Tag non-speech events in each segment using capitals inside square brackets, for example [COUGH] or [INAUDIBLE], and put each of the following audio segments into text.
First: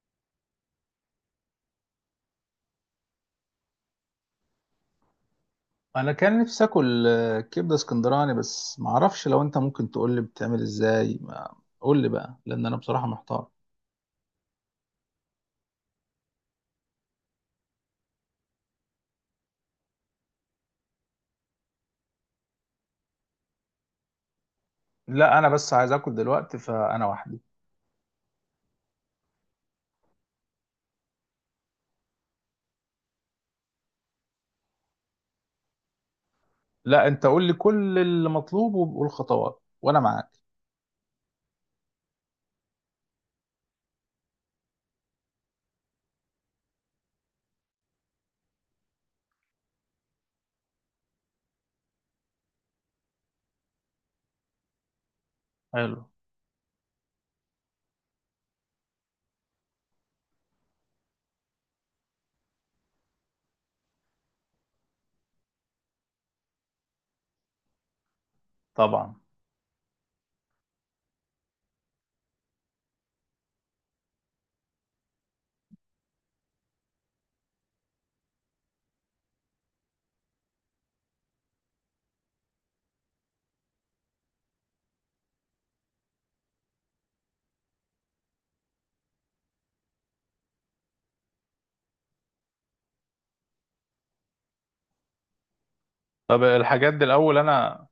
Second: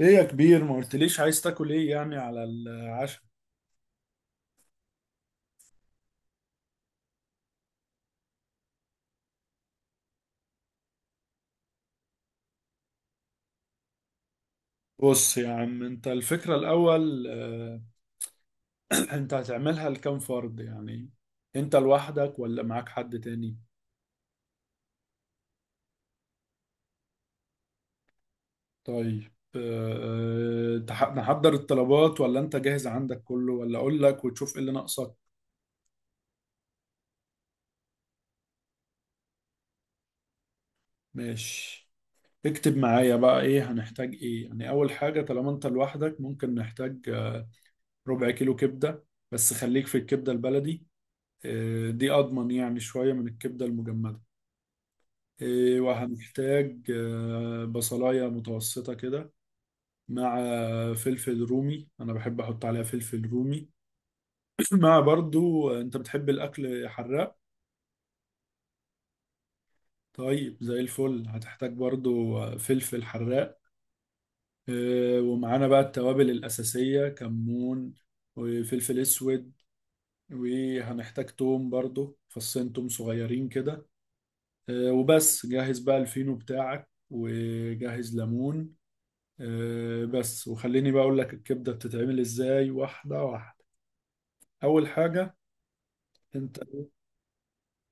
ايه يا كبير، ما قلتليش عايز تاكل ايه يعني على العشاء؟ انا كان نفسي اكل كبده اسكندراني، بس ما اعرفش. لو انت ممكن تقول لي بتعمل ازاي، ما قول لي بقى، لان انا بصراحه محتار. بص يا عم، انت الفكرة الاول [CLEARS THROAT] انت هتعملها لكام فرد يعني؟ انت لوحدك ولا معاك حد تاني؟ لا انا بس عايز اكل دلوقتي، فانا وحدي. طيب، نحضر الطلبات ولا انت جاهز عندك كله، ولا اقول لك وتشوف ايه اللي ناقصك؟ لا انت قول لي كل اللي مطلوب والخطوات وانا معاك. ماشي. اكتب معايا بقى، ايه هنحتاج؟ ايه يعني اول حاجة طالما انت لوحدك؟ ممكن نحتاج ربع كيلو كبدة. بس خليك في الكبدة البلدي. دي اضمن يعني، شوية من الكبدة المجمدة. إيه، حلو. وهنحتاج بصلاية متوسطة كده. مع فلفل رومي، أنا بحب أحط عليها فلفل رومي. [CLEARS THROAT] مع برضو. أنت بتحب الأكل حراق؟ طبعا. طيب زي الفل. هتحتاج برضو فلفل حراق. ومعانا بقى التوابل الأساسية، كمون وفلفل أسود. وهنحتاج توم برضو، فصين توم صغيرين كده. وبس، جهز بقى الفينو بتاعك وجهز ليمون. بس، وخليني بقى اقول لك الكبده بتتعمل ازاي، واحده واحده. اول حاجه، طب انت الحاجات دي الاول انا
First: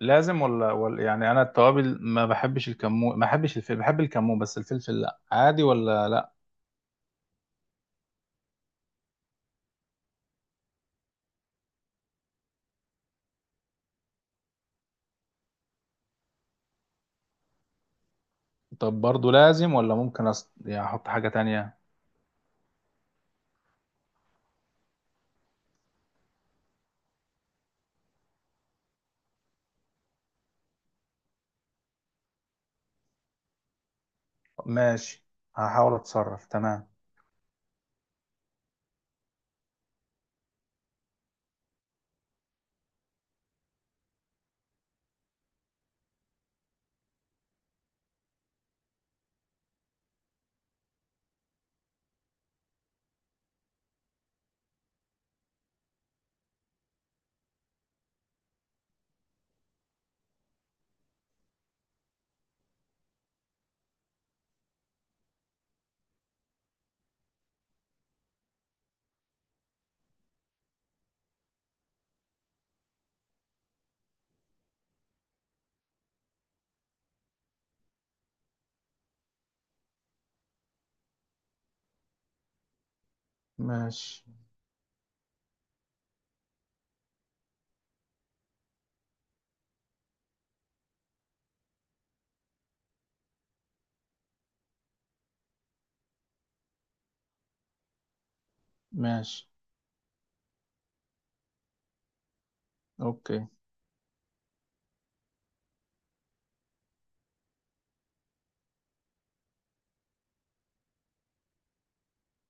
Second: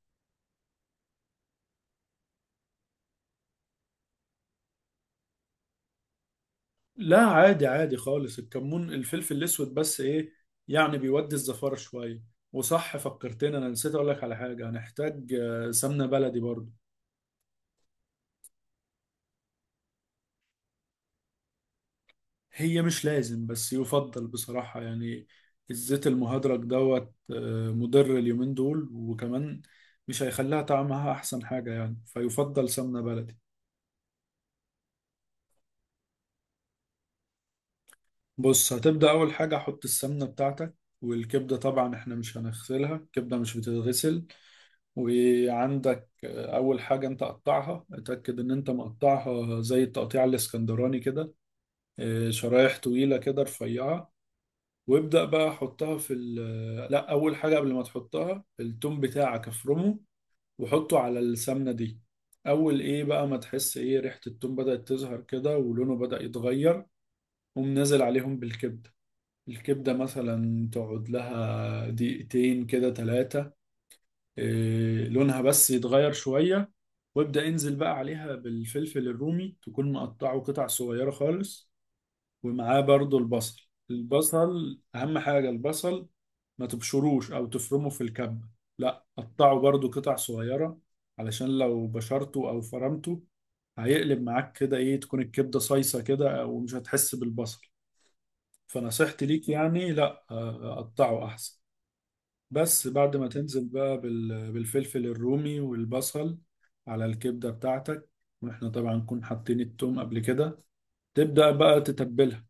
لازم ولا يعني، انا التوابل ما بحبش الكمون، ما بحبش الفلفل. بحب الكمون بس الفلفل لا، عادي ولا لا؟ لا عادي، عادي خالص، الكمون الفلفل الاسود بس، ايه، يعني بيودي الزفاره شويه. وصح، فكرتني، انا نسيت اقول لك على حاجه. هنحتاج سمنه بلدي برضو. طب برضو لازم ولا ممكن يعني احط حاجه تانية؟ هي مش لازم، بس يفضل بصراحه يعني. الزيت المهدرج دوت مضر اليومين دول، وكمان مش هيخليها طعمها احسن حاجه يعني، فيفضل سمنه بلدي. ماشي. هحاول اتصرف. تمام. بص، هتبدأ أول حاجة، حط السمنة بتاعتك. والكبدة طبعا احنا مش هنغسلها، الكبدة مش بتتغسل. وعندك أول حاجة أنت قطعها، اتأكد إن أنت مقطعها زي التقطيع الإسكندراني كده. شرايح طويلة كده، رفيعة. وابدأ بقى حطها في ال، لأ، أول حاجة قبل ما تحطها، التوم بتاعك افرمه وحطه على السمنة دي. أول إيه بقى ما تحس إيه ريحة التوم بدأت تظهر كده ولونه بدأ يتغير، قوم نازل عليهم بالكبدة. الكبدة مثلا تقعد لها دقيقتين كده، ثلاثة. لونها بس يتغير شوية، وابدأ انزل بقى عليها بالفلفل الرومي، تكون مقطعه قطع صغيرة خالص. ومعاه برضو البصل. ماشي. البصل أهم حاجة، البصل ما تبشروش أو تفرمه في الكبة. لا، قطعه برضو قطع صغيرة، علشان لو بشرته أو فرمته هيقلب معاك كده، ايه، تكون الكبدة صيصة كده ومش هتحس بالبصل. فنصيحتي ليك ماشي. يعني لا، قطعه احسن. بس بعد ما اوكي. تنزل بقى بالفلفل الرومي والبصل على الكبدة بتاعتك، واحنا طبعا نكون حاطين التوم قبل كده، تبدأ بقى تتبلها.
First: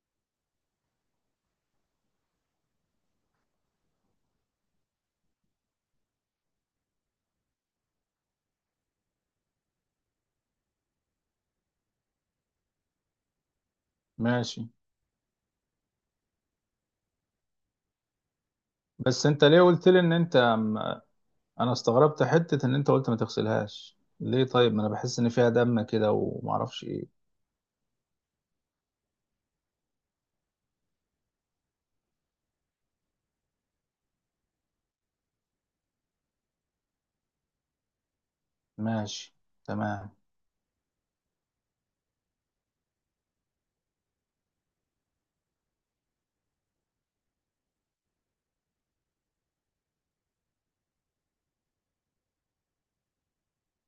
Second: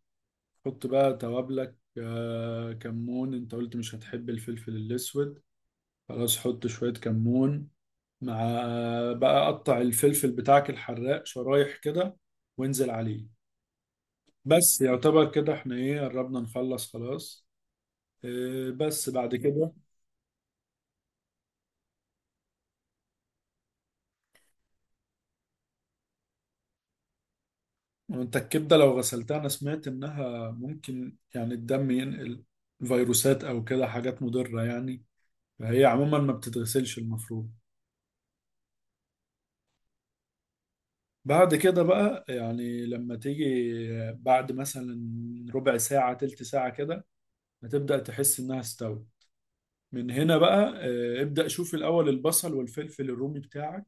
حط بقى توابلك، كمون. انت قلت مش هتحب الفلفل الاسود، خلاص، حط شوية كمون مع بقى قطع الفلفل بتاعك الحراق شرايح كده، وانزل عليه. ماشي. بس يعتبر كده احنا ايه قربنا نخلص خلاص. إيه، بس بس بعد انت ليه كده، قلت لي ان انا استغربت حتة ان انت قلت ما تغسلهاش ليه؟ طيب ما انا بحس ان فيها دم كده ومعرفش ايه. انت الكبده لو غسلتها، انا سمعت انها ممكن يعني الدم ينقل فيروسات او كده، حاجات مضره يعني. فهي عموما ما بتتغسلش المفروض. ماشي. تمام. بعد كده بقى يعني، لما تيجي بعد مثلا ربع ساعه، تلت ساعه كده، هتبدا تحس انها استوت. من هنا بقى إيه، ابدا شوف الاول البصل والفلفل الرومي بتاعك،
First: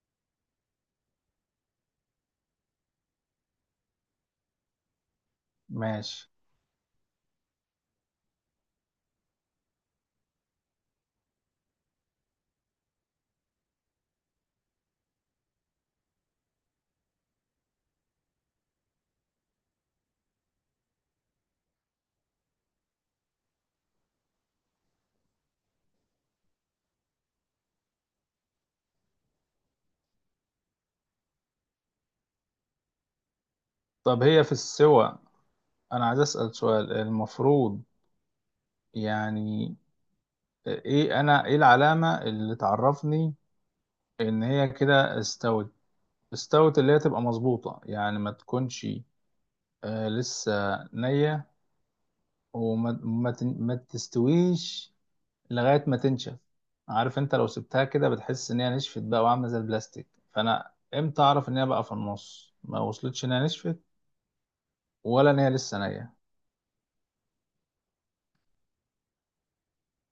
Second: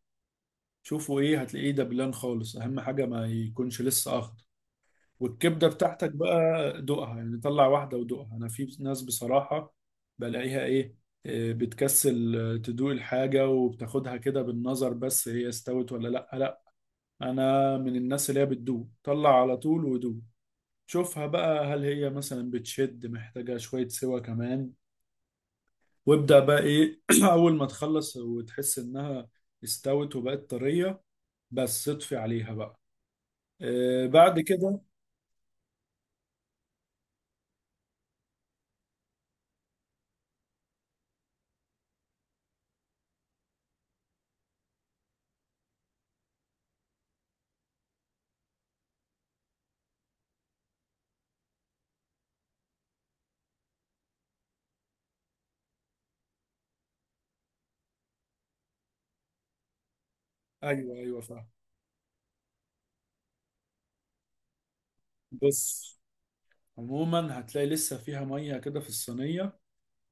شوفوا ايه، هتلاقيه دبلان خالص. اهم حاجه ما يكونش لسه اخضر. والكبدة بتاعتك ماشي. بقى دوقها يعني، طلع واحدة ودوقها. أنا في ناس بصراحة بلاقيها إيه، إيه، بتكسل تدوق الحاجة، وبتاخدها كده بالنظر، بس هي استوت ولا لأ. لأ، أنا من الناس اللي هي بتدوق، طلع على طول ودوق. شوفها بقى، هل هي مثلا بتشد محتاجة شوية سوا كمان. وابدأ بقى إيه، [CLEARS THROAT] أول ما تخلص وتحس إنها استوت وبقت طرية، بس اطفي عليها بقى. إيه، طب بعد هي في كده. السوى، انا عايز اسأل سؤال. المفروض يعني ايه، انا ايه العلامة اللي تعرفني ان هي كده استوت؟ استوت اللي هي تبقى مظبوطة يعني، ما تكونش آه لسه نية، وما ما, تن- ما تستويش لغاية ما تنشف. عارف انت لو سبتها كده بتحس ان هي نشفت بقى وعاملة زي البلاستيك. فانا أيوه أيوه، امتى فاهم. اعرف ان هي بقى في النص، ما وصلتش ان هي نشفت ولا ان هي لسه بص، نية؟ عموما هتلاقي لسه فيها ميه كده في الصينيه،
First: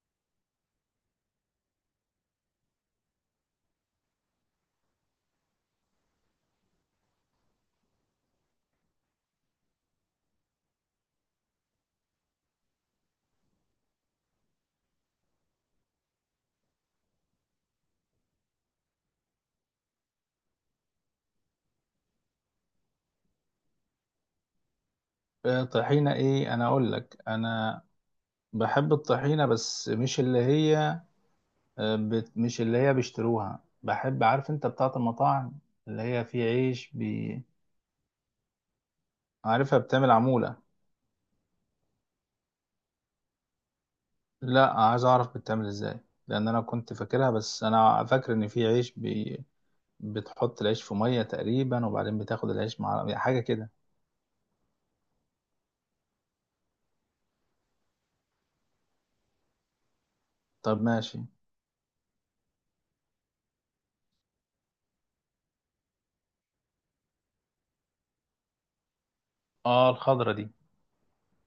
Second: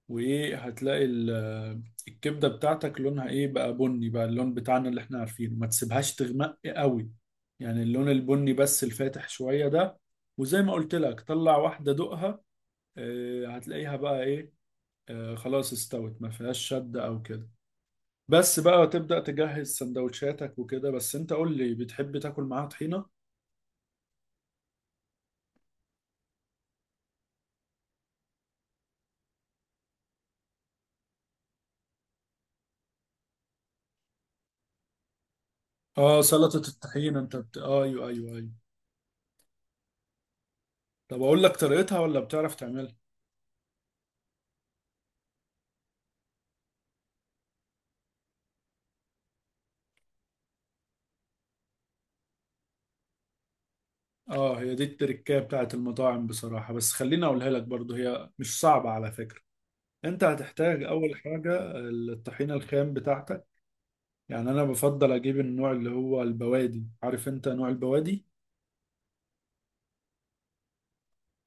وايه، هتلاقي الكبده بتاعتك لونها ايه بقى، بني بقى، اللون بتاعنا اللي احنا عارفينه. ما تسيبهاش تغمق قوي، يعني اللون البني بس الفاتح شويه ده. وزي ما قلت لك، طلع واحده دقها، هتلاقيها بقى ايه، خلاص، استوت ما فيهاش شد او كده. بس بقى تبدأ تجهز سندوتشاتك وكده. بس انت قول لي، بتحب تاكل معاها طحينة؟ طحينة، ايه؟ انا اقول لك، انا بحب الطحينة بس مش اللي هي مش اللي هي بيشتروها. بحب، عارف انت، بتاعة المطاعم، اللي اه، هي في سلطة عيش الطحينة. انت بي... بت... آه، ايوه ايوه ايوه. عارفها، بتعمل عمولة. طب اقول لك طريقتها ولا بتعرف تعملها؟ لا، عايز اعرف بتتعمل ازاي، لان انا كنت فاكرها، بس انا فاكر ان في عيش بي... بتحط العيش في ميه تقريبا، وبعدين بتاخد العيش مع يعني حاجه كده. اه، هي دي التركية بتاعت المطاعم بصراحة، بس خليني اقولها لك برضو، هي مش صعبة على فكرة. انت طب هتحتاج اول ماشي. حاجة، الطحينة الخام بتاعتك. يعني انا بفضل اجيب النوع اللي هو البوادي، عارف انت نوع البوادي؟ اه الخضره دي.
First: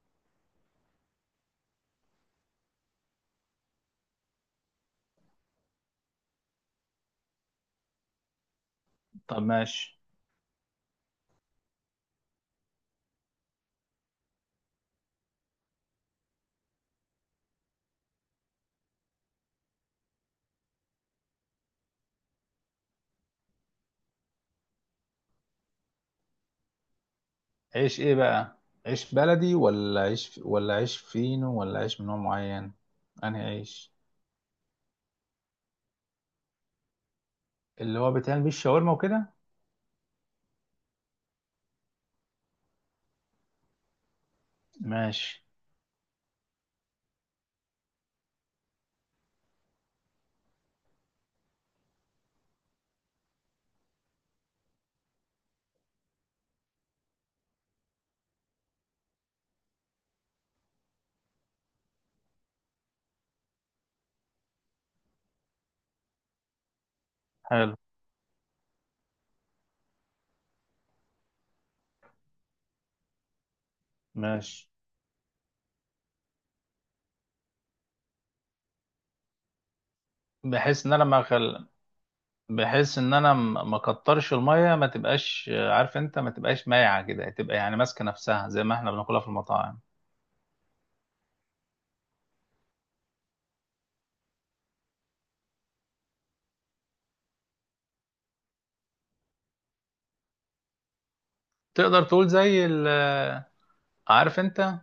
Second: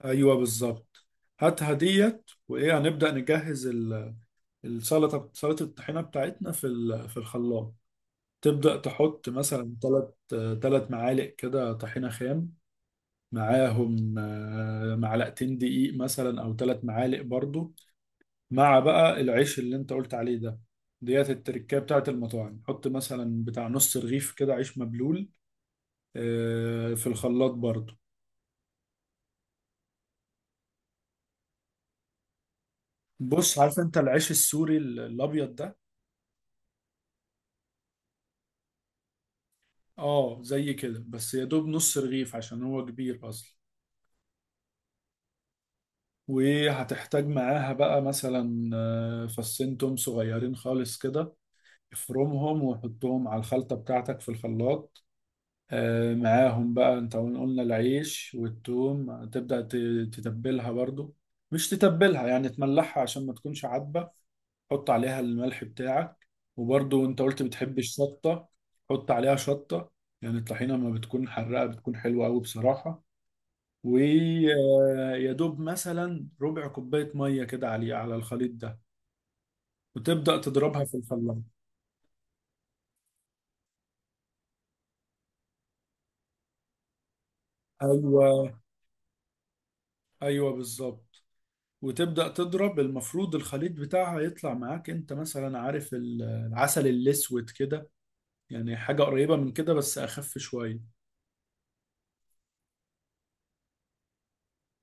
ايوه، بالظبط. هاتها ديت، وايه هنبدأ نجهز السلطة، سلطة الطحينة بتاعتنا في الخلاط. تبدأ تحط طب مثلا ماشي. ثلاث معالق كده طحينة خام، معاهم معلقتين دقيق مثلا، او ثلاث معالق برضو، مع بقى العيش اللي انت قلت عليه ده، ديت التركية بتاعت المطاعم. حط مثلا بتاع نص رغيف كده عيش مبلول، في الخلاط برضو. عيش ايه بقى؟ عيش بلدي ولا عيش ولا عيش فينو ولا عيش من نوع معين؟ انهي بص، عارف عيش؟ انت العيش السوري الابيض ده؟ اللي هو بيتعمل بيه الشاورما وكده؟ اه، زي كده، بس يا دوب نص رغيف عشان هو كبير اصلا. ماشي. وهتحتاج معاها بقى مثلا فصين توم صغيرين خالص كده، افرمهم وحطهم على الخلطة بتاعتك في الخلاط. معاهم بقى انت، قلنا العيش والثوم، تبدأ تتبلها برضو. مش تتبلها يعني، تملحها عشان ما تكونش عدبة. حط عليها الملح بتاعك، وبرضو انت قلت حلو. بتحب الشطة، حط عليها شطة. يعني الطحينة ما بتكون حراقة، بتكون حلوة قوي بصراحة. ماشي. ويا دوب مثلا ربع كوباية مية كده عليه، على الخليط ده، وتبدأ تضربها بحيث ان في انا لما الخلاط. بحيث ان انا ما كترش الميه، ما تبقاش عارف انت، ما تبقاش مايعه كده، تبقى يعني ماسكه ايوه نفسها زي ما احنا بناكلها في المطاعم. ايوه، بالظبط. وتبدأ تضرب، المفروض الخليط بتاعها يطلع معاك، انت مثلا عارف العسل الأسود كده؟ يعني حاجة قريبة من كده، بس أخف شوية. تقدر تقول زي ال- آه، عارف انت،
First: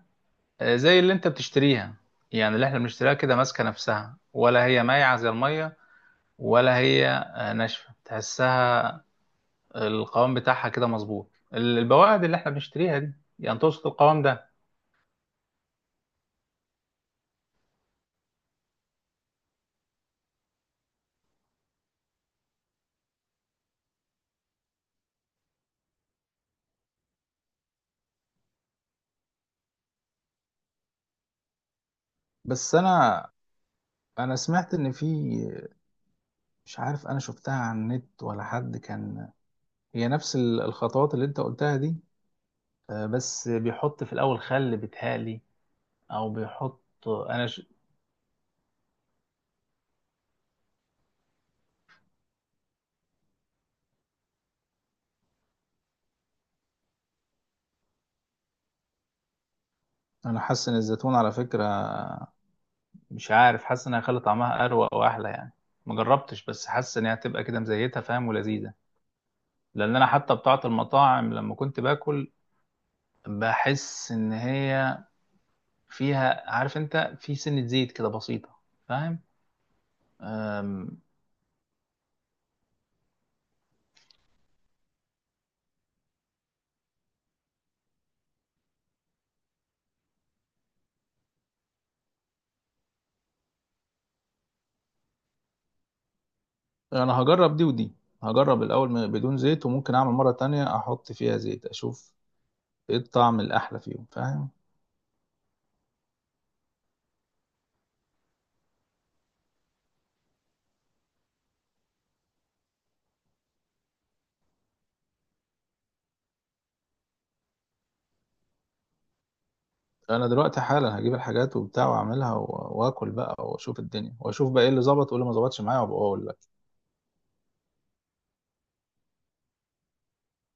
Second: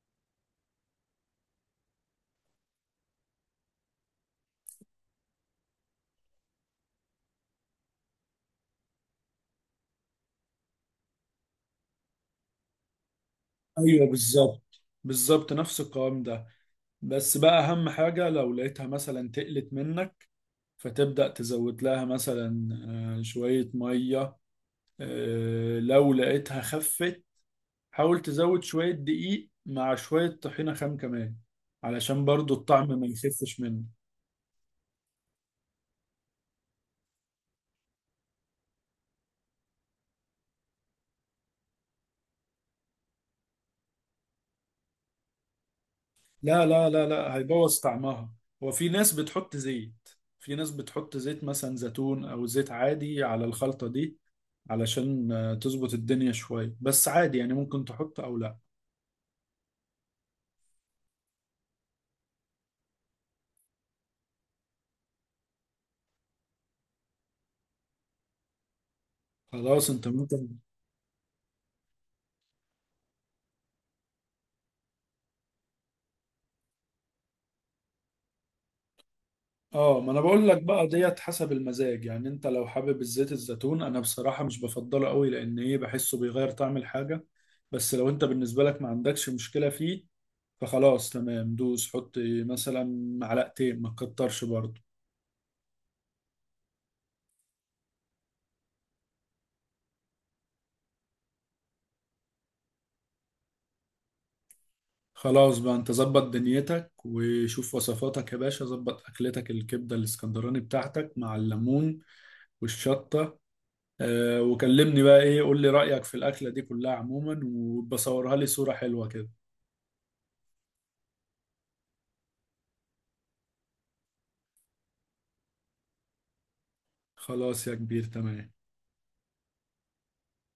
زي اللي انت بتشتريها، يعني اللي احنا بنشتريها كده ماسكه نفسها، ولا هي مايعه زي الميه، ولا هي ناشفه تحسها؟ القوام بتاعها كده مظبوط، البواعد اللي احنا بنشتريها دي، يعني تقصد ايوه، القوام ده؟ بالظبط بالظبط، نفس القوام ده. بس بقى أهم حاجة، لو لقيتها مثلا تقلت منك، فتبدأ تزود لها مثلا شوية مية. لو لقيتها خفت، حاول تزود شوية دقيق مع شوية طحينة خام كمان، علشان برضو بس الطعم ما انا، يخفش منك. انا سمعت ان في، مش عارف انا شفتها على النت ولا حد كان، هي نفس الخطوات اللي انت قلتها دي، بس بيحط في الاول خل بتهالي، او لا بيحط. لا لا لا، انا ش... هيبوظ طعمها. هو في ناس بتحط زيت، في ناس بتحط زيت مثلا زيتون او زيت عادي على الخلطة دي، علشان تظبط الدنيا شوية، بس عادي يعني، ممكن تحط او لا. انا حاسس ان الزيتون على فكره، مش عارف، حاسس انها خلي طعمها اروق واحلى يعني. ما جربتش بس حاسس ان هي هتبقى كده مزيتها، فاهم، ولذيذه. خلاص، لان انا انت حتى ممكن. بتاعه المطاعم لما كنت باكل بحس ان هي فيها، عارف انت، في سنه زيت كده بسيطه، فاهم. اه، ما انا بقول لك بقى أم، ديت حسب المزاج يعني، انت لو حابب الزيت الزيتون، انا بصراحة مش بفضله قوي، لان ايه، بحسه بيغير طعم الحاجة. بس لو انت بالنسبة لك ما عندكش مشكلة فيه، فخلاص تمام، دوس حط مثلا معلقتين، ما تكترش برضه. انا هجرب دي ودي. هجرب الاول بدون زيت، وممكن اعمل مره تانية احط فيها زيت، اشوف ايه الطعم الاحلى فيهم، فاهم. خلاص بقى، انت ظبط دنيتك وشوف وصفاتك يا باشا، ظبط اكلتك الكبده الاسكندراني بتاعتك مع الليمون والشطه. وكلمني بقى، ايه، قول لي رايك في الاكله دي كلها عموما، وبصورها لي صوره حلوه كده. انا دلوقتي حالا هجيب الحاجات وبتاع واعملها واكل بقى واشوف الدنيا، واشوف بقى ايه اللي ظبط وايه اللي ما ظبطش معايا، وابقى اقول. خلاص يا كبير، تمام.